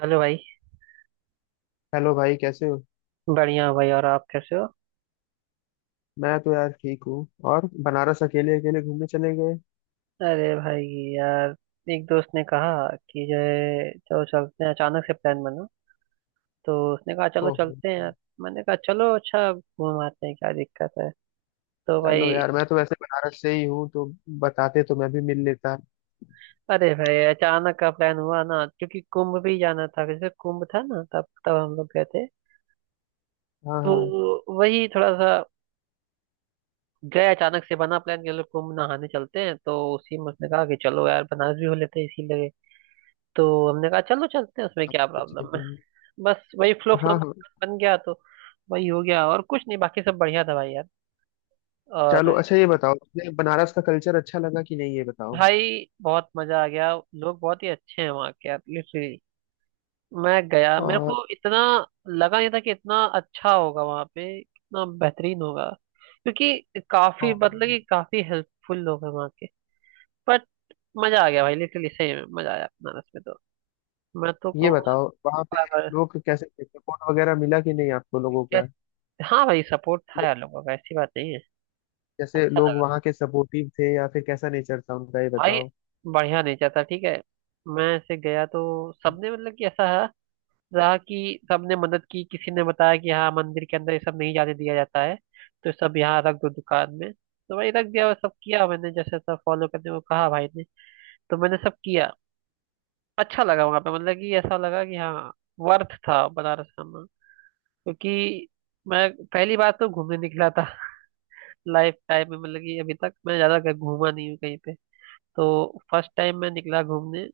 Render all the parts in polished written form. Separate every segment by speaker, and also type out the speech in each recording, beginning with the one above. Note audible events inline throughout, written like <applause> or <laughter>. Speaker 1: Hello भाई।
Speaker 2: Hello भाई, कैसे हो।
Speaker 1: बढ़िया हूँ भाई, और आप कैसे हो?
Speaker 2: मैं तो यार ठीक हूँ। और बनारस अकेले अकेले घूमने चले गए।
Speaker 1: अरे भाई, यार, एक दोस्त ने कहा कि जो है, चलो चलते हैं। अचानक से प्लान बना, तो उसने कहा चलो
Speaker 2: ओहो।
Speaker 1: चलते हैं यार। मैंने कहा चलो अच्छा घूम आते हैं, क्या दिक्कत है। तो
Speaker 2: चलो
Speaker 1: भाई,
Speaker 2: यार, मैं तो वैसे बनारस से ही हूँ, तो बताते तो मैं भी मिल लेता।
Speaker 1: अरे भाई, अचानक का प्लान हुआ ना, क्योंकि कुंभ भी जाना था। जैसे कुंभ था ना, तब तब हम लोग गए थे।
Speaker 2: हाँ हाँ।
Speaker 1: तो वही थोड़ा सा गए, अचानक से बना प्लान कि चलो कुंभ नहाने चलते हैं, तो उसी में उसने कहा कि चलो यार, बनारस भी हो लेते हैं, इसीलिए। तो हमने कहा चलो चलते हैं, उसमें क्या
Speaker 2: अच्छा
Speaker 1: प्रॉब्लम
Speaker 2: कि-।
Speaker 1: है। बस वही फ्लो फ्लो
Speaker 2: हाँ हाँ।
Speaker 1: बन गया, तो वही हो गया और कुछ नहीं, बाकी सब बढ़िया था भाई यार। और
Speaker 2: चलो अच्छा, ये बताओ तुम्हें बनारस का कल्चर अच्छा लगा कि नहीं, ये बताओ।
Speaker 1: भाई, बहुत मजा आ गया। लोग बहुत ही अच्छे हैं वहाँ के, यार, लिटरली। मैं गया, मेरे को
Speaker 2: और
Speaker 1: इतना लगा नहीं था कि इतना अच्छा होगा वहाँ पे, इतना बेहतरीन होगा। क्योंकि काफी, मतलब
Speaker 2: हाँ,
Speaker 1: कि काफी हेल्पफुल लोग हैं वहाँ के। बट मजा आ गया भाई, लिटरली सही में मजा आया बनारस में। तो मैं तो
Speaker 2: ये
Speaker 1: कहूँगा
Speaker 2: बताओ वहाँ पे
Speaker 1: पागल
Speaker 2: लोग कैसे थे, सपोर्ट वगैरह मिला कि नहीं आपको लोगों
Speaker 1: क्या-
Speaker 2: का।
Speaker 1: हाँ भाई, सपोर्ट था यार लोगों का, ऐसी बात नहीं है।
Speaker 2: जैसे
Speaker 1: अच्छा
Speaker 2: लोग
Speaker 1: लगा
Speaker 2: वहाँ के सपोर्टिव थे या फिर कैसा नेचर था उनका, ये
Speaker 1: भाई,
Speaker 2: बताओ।
Speaker 1: बढ़िया नेचा था, ठीक है। मैं ऐसे गया तो सबने, मतलब कि ऐसा है, रहा कि सबने मदद की। किसी ने बताया कि हाँ, मंदिर के अंदर ये सब नहीं जाने दिया जाता है, तो सब यहाँ रख दो दुकान में। तो भाई रख दिया और सब किया मैंने। जैसे सब फॉलो करने को कहा भाई ने, तो मैंने सब किया। अच्छा लगा वहां पे, मतलब कि ऐसा लगा कि हाँ, वर्थ था बनारस आना। क्योंकि मैं पहली बार तो घूमने निकला था <laughs> लाइफ टाइम में, मतलब कि अभी तक मैं ज्यादा कहीं घूमा नहीं हूँ कहीं पे। तो फर्स्ट टाइम मैं निकला घूमने।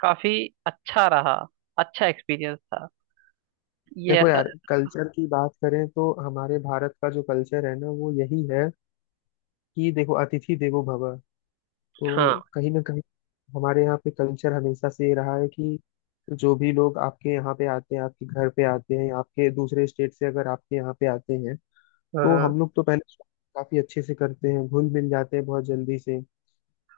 Speaker 1: काफी अच्छा रहा, अच्छा एक्सपीरियंस था, ये
Speaker 2: देखो
Speaker 1: ऐसा।
Speaker 2: यार, कल्चर की बात करें तो हमारे भारत का जो कल्चर है ना वो यही है कि देखो, अतिथि देवो भव।
Speaker 1: हाँ।
Speaker 2: तो कहीं ना कहीं हमारे यहाँ पे कल्चर हमेशा से ये रहा है कि जो भी लोग आपके यहाँ पे आते हैं, आपके घर पे आते हैं, आपके दूसरे स्टेट से अगर आपके यहाँ पे आते हैं, तो
Speaker 1: हाँ।
Speaker 2: हम लोग तो पहले काफी अच्छे से करते हैं, घुल मिल जाते हैं बहुत जल्दी से।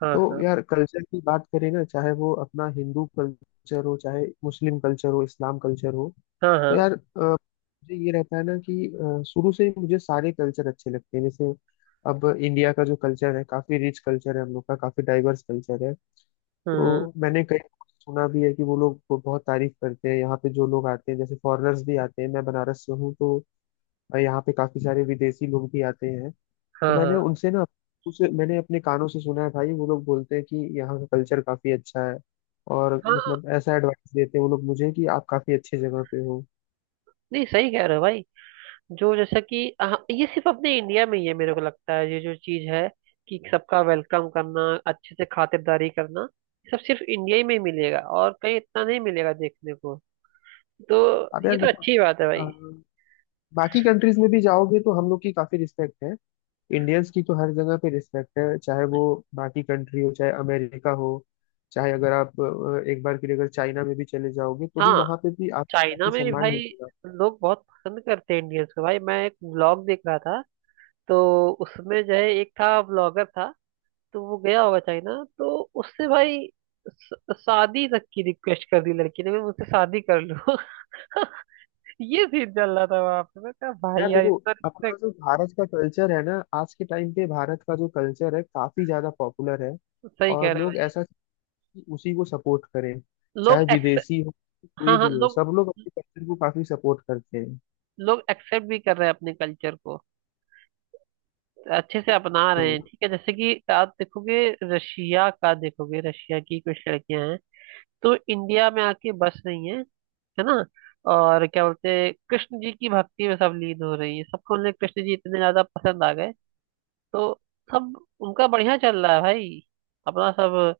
Speaker 1: हाँ।
Speaker 2: तो
Speaker 1: हाँ।
Speaker 2: यार, कल्चर की बात करें ना, चाहे वो अपना हिंदू कल्चर हो, चाहे मुस्लिम कल्चर हो, इस्लाम कल्चर हो,
Speaker 1: हाँ।
Speaker 2: तो
Speaker 1: हाँ।
Speaker 2: यार मुझे ये रहता है ना कि शुरू से ही मुझे सारे कल्चर अच्छे लगते हैं। जैसे अब इंडिया का जो कल्चर है, काफी रिच कल्चर है, हम लोग का काफी डाइवर्स कल्चर है।
Speaker 1: हाँ।
Speaker 2: तो मैंने कई सुना भी है कि वो लोग को बहुत तारीफ करते हैं, यहाँ पे जो लोग आते हैं, जैसे फॉरेनर्स भी आते हैं। मैं बनारस से हूँ, तो यहाँ पे काफी सारे विदेशी लोग भी आते हैं। तो
Speaker 1: हाँ। हाँ।
Speaker 2: मैंने
Speaker 1: हाँ।
Speaker 2: उनसे ना, उसे मैंने अपने कानों से सुना है भाई, वो लोग बोलते हैं कि यहाँ का कल्चर काफी अच्छा है। और
Speaker 1: हाँ।
Speaker 2: मतलब ऐसा एडवाइस देते हैं वो लोग मुझे कि आप काफी अच्छी जगह पे हो।
Speaker 1: नहीं, सही कह रहे हो भाई। जो जैसा कि, हाँ, ये सिर्फ अपने इंडिया में ही है, मेरे को लगता है ये जो चीज है कि सबका वेलकम करना, अच्छे से खातिरदारी करना, सब सिर्फ इंडिया ही में ही मिलेगा, और कहीं इतना नहीं मिलेगा देखने को। तो
Speaker 2: अब
Speaker 1: ये
Speaker 2: यार
Speaker 1: तो
Speaker 2: देखो,
Speaker 1: अच्छी बात है भाई।
Speaker 2: अ, बाकी कंट्रीज में भी जाओगे तो हम लोग की काफी रिस्पेक्ट है। इंडियंस की तो हर जगह पे रिस्पेक्ट है, चाहे वो बाकी कंट्री हो, चाहे अमेरिका हो, चाहे अगर आप एक बार के लिए अगर चाइना में भी चले जाओगे तो भी
Speaker 1: हाँ,
Speaker 2: वहां पे भी आपको
Speaker 1: चाइना
Speaker 2: काफी
Speaker 1: में भी
Speaker 2: सम्मान
Speaker 1: भाई
Speaker 2: मिलेगा।
Speaker 1: लोग बहुत पसंद करते हैं इंडियंस को। भाई, मैं एक व्लॉग देख रहा था। तो उसमें जो है, एक था, व्लॉगर था, तो वो गया होगा चाइना। तो उससे भाई शादी तक की रिक्वेस्ट कर दी लड़की ने, "भाई, मुझसे शादी कर लो।" <laughs> ये सीन चल रहा था वहां पे। मैं कहा भाई
Speaker 2: यार
Speaker 1: यार,
Speaker 2: देखो,
Speaker 1: इतना
Speaker 2: अपना
Speaker 1: रिस्पेक्ट।
Speaker 2: जो भारत का कल्चर है ना, आज के टाइम पे भारत का जो कल्चर है काफी ज्यादा पॉपुलर है।
Speaker 1: सही कह
Speaker 2: और
Speaker 1: रहा
Speaker 2: लोग
Speaker 1: है।
Speaker 2: ऐसा कि उसी को सपोर्ट करें,
Speaker 1: लोग
Speaker 2: चाहे
Speaker 1: एक्सेप्ट,
Speaker 2: विदेशी हो,
Speaker 1: हाँ
Speaker 2: कोई
Speaker 1: हाँ,
Speaker 2: भी हो,
Speaker 1: लोग
Speaker 2: सब लोग अपने कल्चर को काफी सपोर्ट करते हैं।
Speaker 1: लोग एक्सेप्ट भी कर रहे हैं अपने कल्चर को, अच्छे से अपना रहे हैं,
Speaker 2: हम्म।
Speaker 1: ठीक है। जैसे कि आप देखोगे, रशिया का देखोगे, रशिया की कुछ लड़कियां हैं, तो इंडिया में आके बस रही है ना? और क्या बोलते हैं, कृष्ण जी की भक्ति में सब लीन हो रही है, सबको, उन्हें कृष्ण जी इतने ज्यादा पसंद आ गए। तो सब, उनका बढ़िया चल रहा है भाई, अपना सब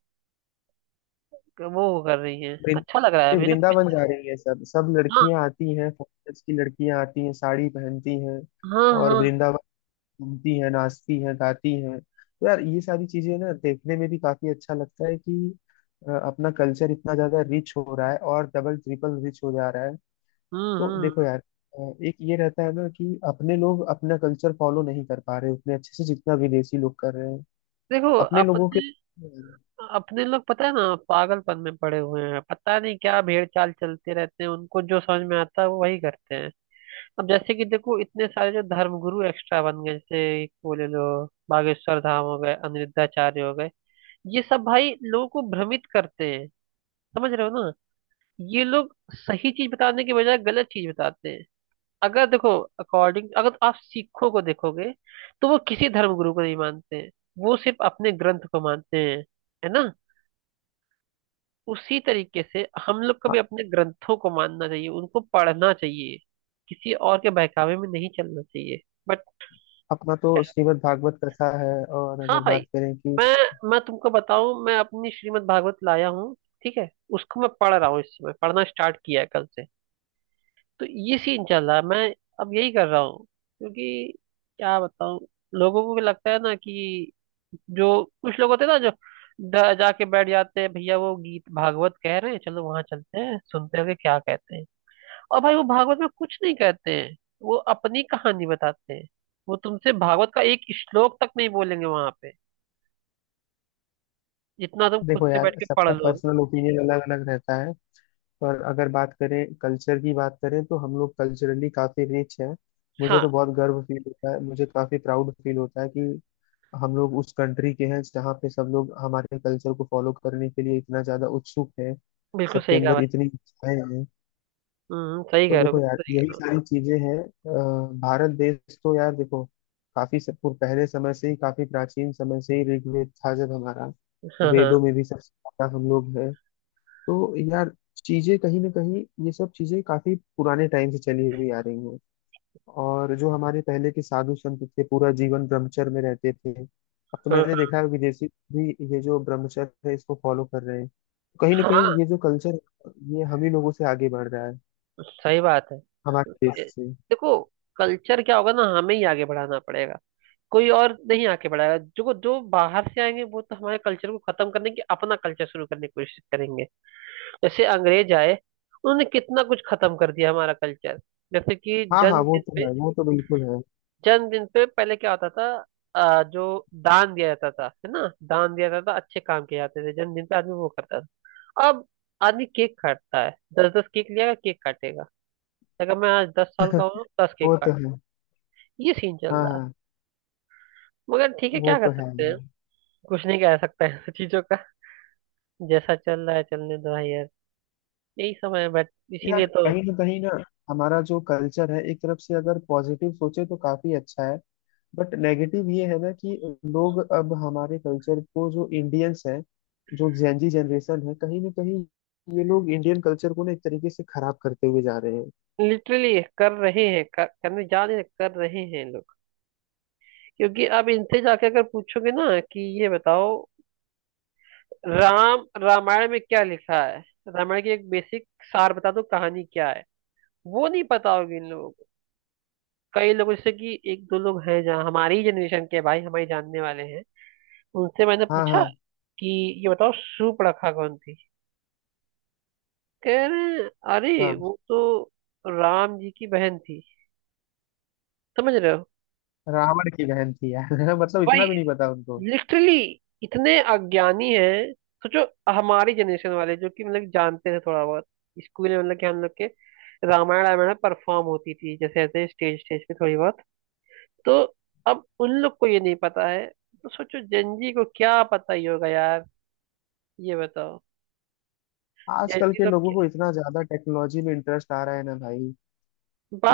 Speaker 1: वो कर रही है,
Speaker 2: वृं-,
Speaker 1: अच्छा लग रहा है
Speaker 2: ये
Speaker 1: मेरे को
Speaker 2: वृंदावन
Speaker 1: भी।
Speaker 2: जा रही है सब, सब
Speaker 1: हाँ।
Speaker 2: लड़कियां आती हैं, फॉरेनर्स की लड़कियां आती हैं, साड़ी पहनती हैं
Speaker 1: हाँ।
Speaker 2: और
Speaker 1: हाँ।
Speaker 2: वृंदावन घूमती हैं, नाचती हैं, गाती हैं। तो यार, ये सारी चीजें ना देखने में भी काफी अच्छा लगता है कि अपना कल्चर इतना ज्यादा रिच हो रहा है और डबल ट्रिपल रिच हो जा रहा है। तो देखो
Speaker 1: हम्म।
Speaker 2: यार, एक ये रहता है ना कि अपने लोग अपना कल्चर फॉलो नहीं कर पा रहे उतने अच्छे से जितना विदेशी लोग कर रहे हैं।
Speaker 1: देखो,
Speaker 2: अपने लोगों के
Speaker 1: अपने, अपने लोग पता है ना, पागलपन में पड़े हुए हैं, पता नहीं क्या भेड़ चाल चलते रहते हैं। उनको जो समझ में आता है वो वही करते हैं। अब जैसे कि देखो, इतने सारे जो धर्मगुरु एक्स्ट्रा बन गए, जैसे एक वो ले लो, बागेश्वर धाम हो गए, अनिरुद्धाचार्य हो गए, ये सब भाई लोगों को भ्रमित करते हैं, समझ रहे हो ना। ये लोग सही चीज बताने के बजाय गलत चीज बताते हैं। अगर देखो, अकॉर्डिंग, अगर आप सिखों को देखोगे, तो वो किसी धर्मगुरु को नहीं मानते हैं, वो सिर्फ अपने ग्रंथ को मानते हैं, है ना? उसी तरीके से हम लोग को
Speaker 2: हाँ,
Speaker 1: भी अपने ग्रंथों को मानना चाहिए, उनको पढ़ना चाहिए, किसी और के बहकावे में नहीं चलना चाहिए। बट
Speaker 2: अपना तो श्रीमद् भागवत कथा है। और
Speaker 1: हाँ
Speaker 2: अगर
Speaker 1: भाई,
Speaker 2: बात करें कि
Speaker 1: मैं मैं तुमको बताऊं, मैं अपनी श्रीमद् भागवत लाया हूँ, ठीक है। उसको मैं पढ़ रहा हूँ, इस समय पढ़ना स्टार्ट किया है कल से। तो ये सीन चल रहा है, मैं अब यही कर रहा हूँ। क्योंकि क्या बताऊं, लोगों को भी लगता है ना कि जो कुछ लोग होते हैं ना, जो जाके बैठ जाते हैं, भैया वो गीत भागवत कह रहे हैं, चलो वहां चलते हैं सुनते हैं कि क्या कहते हैं। और भाई, वो भागवत में कुछ नहीं कहते हैं, वो अपनी कहानी बताते हैं। वो तुमसे भागवत का एक श्लोक तक नहीं बोलेंगे वहां पे, जितना तुम खुद
Speaker 2: देखो
Speaker 1: से
Speaker 2: यार,
Speaker 1: बैठ के पढ़
Speaker 2: सबका
Speaker 1: लोगे।
Speaker 2: पर्सनल ओपिनियन अलग अलग रहता है, पर अगर बात करें, कल्चर की बात करें, तो हम लोग कल्चरली काफी रिच हैं। मुझे
Speaker 1: हाँ,
Speaker 2: तो बहुत गर्व फील होता है, मुझे काफी प्राउड फील होता है कि हम लोग उस कंट्री के हैं जहाँ पे सब लोग हमारे कल्चर को फॉलो करने के लिए इतना ज्यादा उत्सुक है,
Speaker 1: बिल्कुल
Speaker 2: सबके
Speaker 1: सही कहा
Speaker 2: अंदर
Speaker 1: भाई।
Speaker 2: इतनी इच्छाएं हैं।
Speaker 1: सही
Speaker 2: तो
Speaker 1: कह रहे हो,
Speaker 2: देखो यार,
Speaker 1: बिल्कुल सही कह
Speaker 2: यही
Speaker 1: रहे
Speaker 2: सारी चीजें हैं। भारत देश तो यार देखो, काफी सब पहले समय से ही, काफी प्राचीन समय से ही ऋग्वेद था जब हमारा,
Speaker 1: हो। हाँ। हाँ।
Speaker 2: वेदों में भी सबसे ज्यादा हम लोग, तो यार चीजें कहीं ना कहीं ये सब चीजें काफी पुराने टाइम से चली हुई आ रही हैं। और जो हमारे पहले के साधु संत थे, पूरा जीवन ब्रह्मचर्य में रहते थे। अब तो
Speaker 1: हाँ।
Speaker 2: मैंने
Speaker 1: हाँ।
Speaker 2: देखा है विदेशी भी ये जो ब्रह्मचर्य है इसको फॉलो कर रहे हैं। तो कहीं ना
Speaker 1: हाँ।
Speaker 2: कहीं
Speaker 1: हाँ।
Speaker 2: ये जो कल्चर, ये हम ही लोगों से आगे बढ़ रहा है,
Speaker 1: सही बात है।
Speaker 2: हमारे देश
Speaker 1: ए-
Speaker 2: से।
Speaker 1: देखो, कल्चर क्या होगा ना, हमें ही आगे बढ़ाना पड़ेगा। कोई और नहीं आके बढ़ाएगा, जो जो बाहर से आएंगे वो तो हमारे कल्चर को खत्म करने की, अपना कल्चर शुरू करने की कोशिश करेंगे। जैसे अंग्रेज आए, उन्होंने कितना कुछ खत्म कर दिया हमारा कल्चर। जैसे कि
Speaker 2: हाँ हाँ,
Speaker 1: जन्म
Speaker 2: वो
Speaker 1: दिन
Speaker 2: तो
Speaker 1: पे,
Speaker 2: है, वो तो बिल्कुल है।
Speaker 1: जन्मदिन पे पहले क्या होता था, जो दान दिया जाता था, है ना, दान दिया जाता था, अच्छे काम किए जाते थे जन्मदिन पे। आदमी वो करता था। अब आदमी केक काटता है, दस दस केक लिया, केक काटेगा। अगर मैं आज 10 साल का हूँ, दस
Speaker 2: वो
Speaker 1: केक
Speaker 2: तो
Speaker 1: काट,
Speaker 2: है।
Speaker 1: ये सीन चल
Speaker 2: हाँ
Speaker 1: रहा है।
Speaker 2: हाँ।
Speaker 1: मगर ठीक है,
Speaker 2: वो
Speaker 1: क्या कर
Speaker 2: तो है
Speaker 1: सकते हैं,
Speaker 2: यार।
Speaker 1: कुछ नहीं कह सकते हैं <laughs> चीजों का। जैसा चल रहा है चलने दो भाई यार, यही समय है। बट
Speaker 2: यार
Speaker 1: इसीलिए तो
Speaker 2: कहीं ना कहीं ना, हमारा जो कल्चर है एक तरफ से अगर पॉजिटिव सोचे तो काफी अच्छा है, बट नेगेटिव ये है ना कि लोग अब हमारे कल्चर को, जो इंडियंस हैं, जो जेंजी जनरेशन है, कहीं ना कहीं ये लोग इंडियन कल्चर को ना एक तरीके से खराब करते हुए जा रहे हैं।
Speaker 1: लिटरली कर रहे हैं, करने जा रहे हैं, कर रहे हैं लोग। क्योंकि अब इनसे जाके अगर पूछोगे ना कि ये बताओ, राम, रामायण में क्या लिखा है, रामायण की एक बेसिक सार बता दो, कहानी क्या है, वो नहीं पता होगी इन लोगों को। कई लोग जैसे कि एक दो लोग हैं, जहाँ हमारी ही जनरेशन के भाई हमारे जानने वाले हैं, उनसे मैंने
Speaker 2: हाँ
Speaker 1: पूछा
Speaker 2: हाँ
Speaker 1: कि ये बताओ शूर्पणखा कौन थी। कह रहे हैं, अरे
Speaker 2: हाँ।
Speaker 1: वो तो राम जी की बहन थी, समझ रहे हो।
Speaker 2: रावण की बहन थी यार। <laughs>
Speaker 1: तो
Speaker 2: मतलब
Speaker 1: भाई,
Speaker 2: इतना भी नहीं पता उनको।
Speaker 1: लिटरली इतने अज्ञानी हैं, सोचो। हमारी जनरेशन वाले जो कि मतलब जानते थे थोड़ा बहुत, स्कूल में, मतलब कि हम लोग के रामायण रामायण परफॉर्म होती थी जैसे, ऐसे स्टेज स्टेज पे थोड़ी बहुत। तो अब उन लोग को ये नहीं पता है, तो सोचो जनजी को क्या पता ही होगा यार। ये बताओ
Speaker 2: आजकल
Speaker 1: जनजी
Speaker 2: के
Speaker 1: लोग
Speaker 2: लोगों को इतना ज्यादा टेक्नोलॉजी में इंटरेस्ट आ रहा है ना भाई।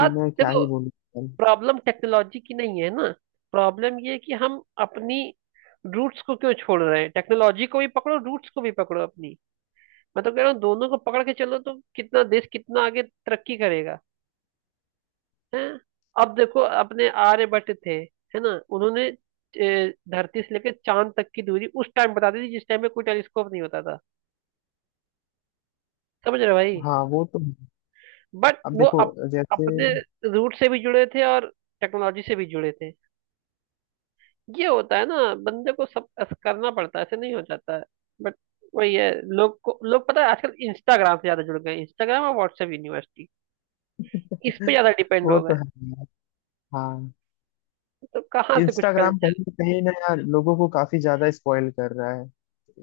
Speaker 2: ये मैं क्या
Speaker 1: देखो,
Speaker 2: ही बोलूं यार।
Speaker 1: प्रॉब्लम टेक्नोलॉजी की नहीं है ना। प्रॉब्लम ये है कि हम अपनी रूट्स को क्यों छोड़ रहे हैं, टेक्नोलॉजी को भी पकड़ो, रूट्स को भी पकड़ो अपनी। मैं तो कह रहा हूँ दोनों को पकड़ के चलो, तो कितना देश कितना आगे तरक्की करेगा है। अब देखो, अपने आर्यभट्ट थे, है ना, उन्होंने धरती से लेकर चांद तक की दूरी उस टाइम बता दी थी, जिस टाइम में कोई टेलीस्कोप नहीं होता था, समझ रहे हो भाई।
Speaker 2: हाँ वो तो,
Speaker 1: बट
Speaker 2: अब
Speaker 1: वो
Speaker 2: देखो जैसे,
Speaker 1: अपने रूट से भी जुड़े थे और टेक्नोलॉजी से भी जुड़े थे। ये होता है ना, बंदे को सब ऐसा करना पड़ता है, ऐसे नहीं हो जाता है। बट वही है, लोग को, लोग पता है, आजकल इंस्टाग्राम से ज्यादा जुड़ गए, इंस्टाग्राम और व्हाट्सएप यूनिवर्सिटी, इस पे
Speaker 2: <laughs>
Speaker 1: ज्यादा डिपेंड
Speaker 2: वो
Speaker 1: हो गए।
Speaker 2: तो है। हाँ,
Speaker 1: तो कहाँ से कुछ
Speaker 2: इंस्टाग्राम
Speaker 1: कल्चर।
Speaker 2: कहीं ना यार लोगों को काफी ज्यादा स्पॉइल कर रहा है।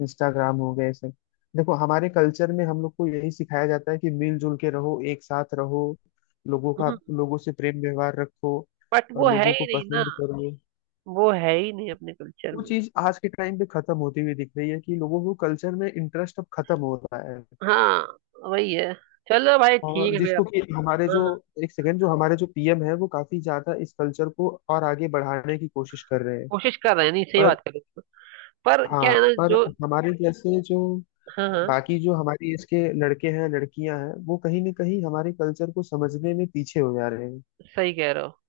Speaker 2: इंस्टाग्राम हो गए सब। देखो हमारे कल्चर में हम लोग को यही सिखाया जाता है कि मिलजुल के रहो, एक साथ रहो, लोगों का,
Speaker 1: हम्म।
Speaker 2: लोगों से प्रेम व्यवहार रखो
Speaker 1: बट
Speaker 2: और
Speaker 1: वो है
Speaker 2: लोगों
Speaker 1: ही
Speaker 2: को
Speaker 1: नहीं ना,
Speaker 2: पसंद करो।
Speaker 1: वो है ही नहीं अपने कल्चर
Speaker 2: वो
Speaker 1: में।
Speaker 2: चीज आज के टाइम पे खत्म होती हुई दिख रही है कि लोगों को कल्चर में इंटरेस्ट अब खत्म हो रहा है।
Speaker 1: हाँ, वही है, चलो भाई ठीक
Speaker 2: और
Speaker 1: है फिर।
Speaker 2: जिसको कि हमारे
Speaker 1: हाँ
Speaker 2: जो,
Speaker 1: हाँ,
Speaker 2: एक सेकेंड, जो हमारे जो पीएम है वो काफी ज्यादा इस कल्चर को और आगे बढ़ाने की कोशिश कर रहे हैं।
Speaker 1: कोशिश कर रहे हैं नहीं, सही
Speaker 2: पर
Speaker 1: बात कर रहे हो। पर क्या
Speaker 2: हाँ,
Speaker 1: है ना,
Speaker 2: पर
Speaker 1: जो,
Speaker 2: हमारे जैसे जो
Speaker 1: हाँ हाँ,
Speaker 2: बाकी, जो हमारी एज के लड़के हैं, लड़कियां हैं, वो कहीं ना कहीं हमारे कल्चर को समझने में पीछे हो जा रहे हैं।
Speaker 1: सही कह रहे हो,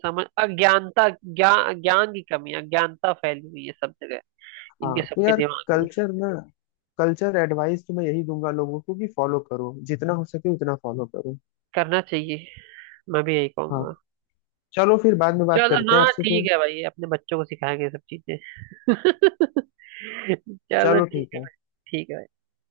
Speaker 1: समझ, अज्ञानता, ज्ञान ज्ञान की कमी, अज्ञानता फैली हुई है सब जगह,
Speaker 2: हाँ
Speaker 1: इनके
Speaker 2: तो
Speaker 1: सबके
Speaker 2: यार,
Speaker 1: दिमाग में।
Speaker 2: कल्चर ना, कल्चर एडवाइस तो मैं यही दूंगा लोगों को कि फॉलो करो, जितना हो सके उतना फॉलो करो।
Speaker 1: करना चाहिए, मैं भी यही
Speaker 2: हाँ,
Speaker 1: कहूंगा।
Speaker 2: चलो फिर बाद में बात
Speaker 1: चलो
Speaker 2: करते हैं
Speaker 1: हाँ,
Speaker 2: आपसे फिर।
Speaker 1: ठीक है भाई, अपने बच्चों को सिखाएंगे ये सब चीजें <laughs> चलो
Speaker 2: चलो
Speaker 1: ठीक
Speaker 2: ठीक
Speaker 1: है भाई।
Speaker 2: है।
Speaker 1: ठीक है भाई।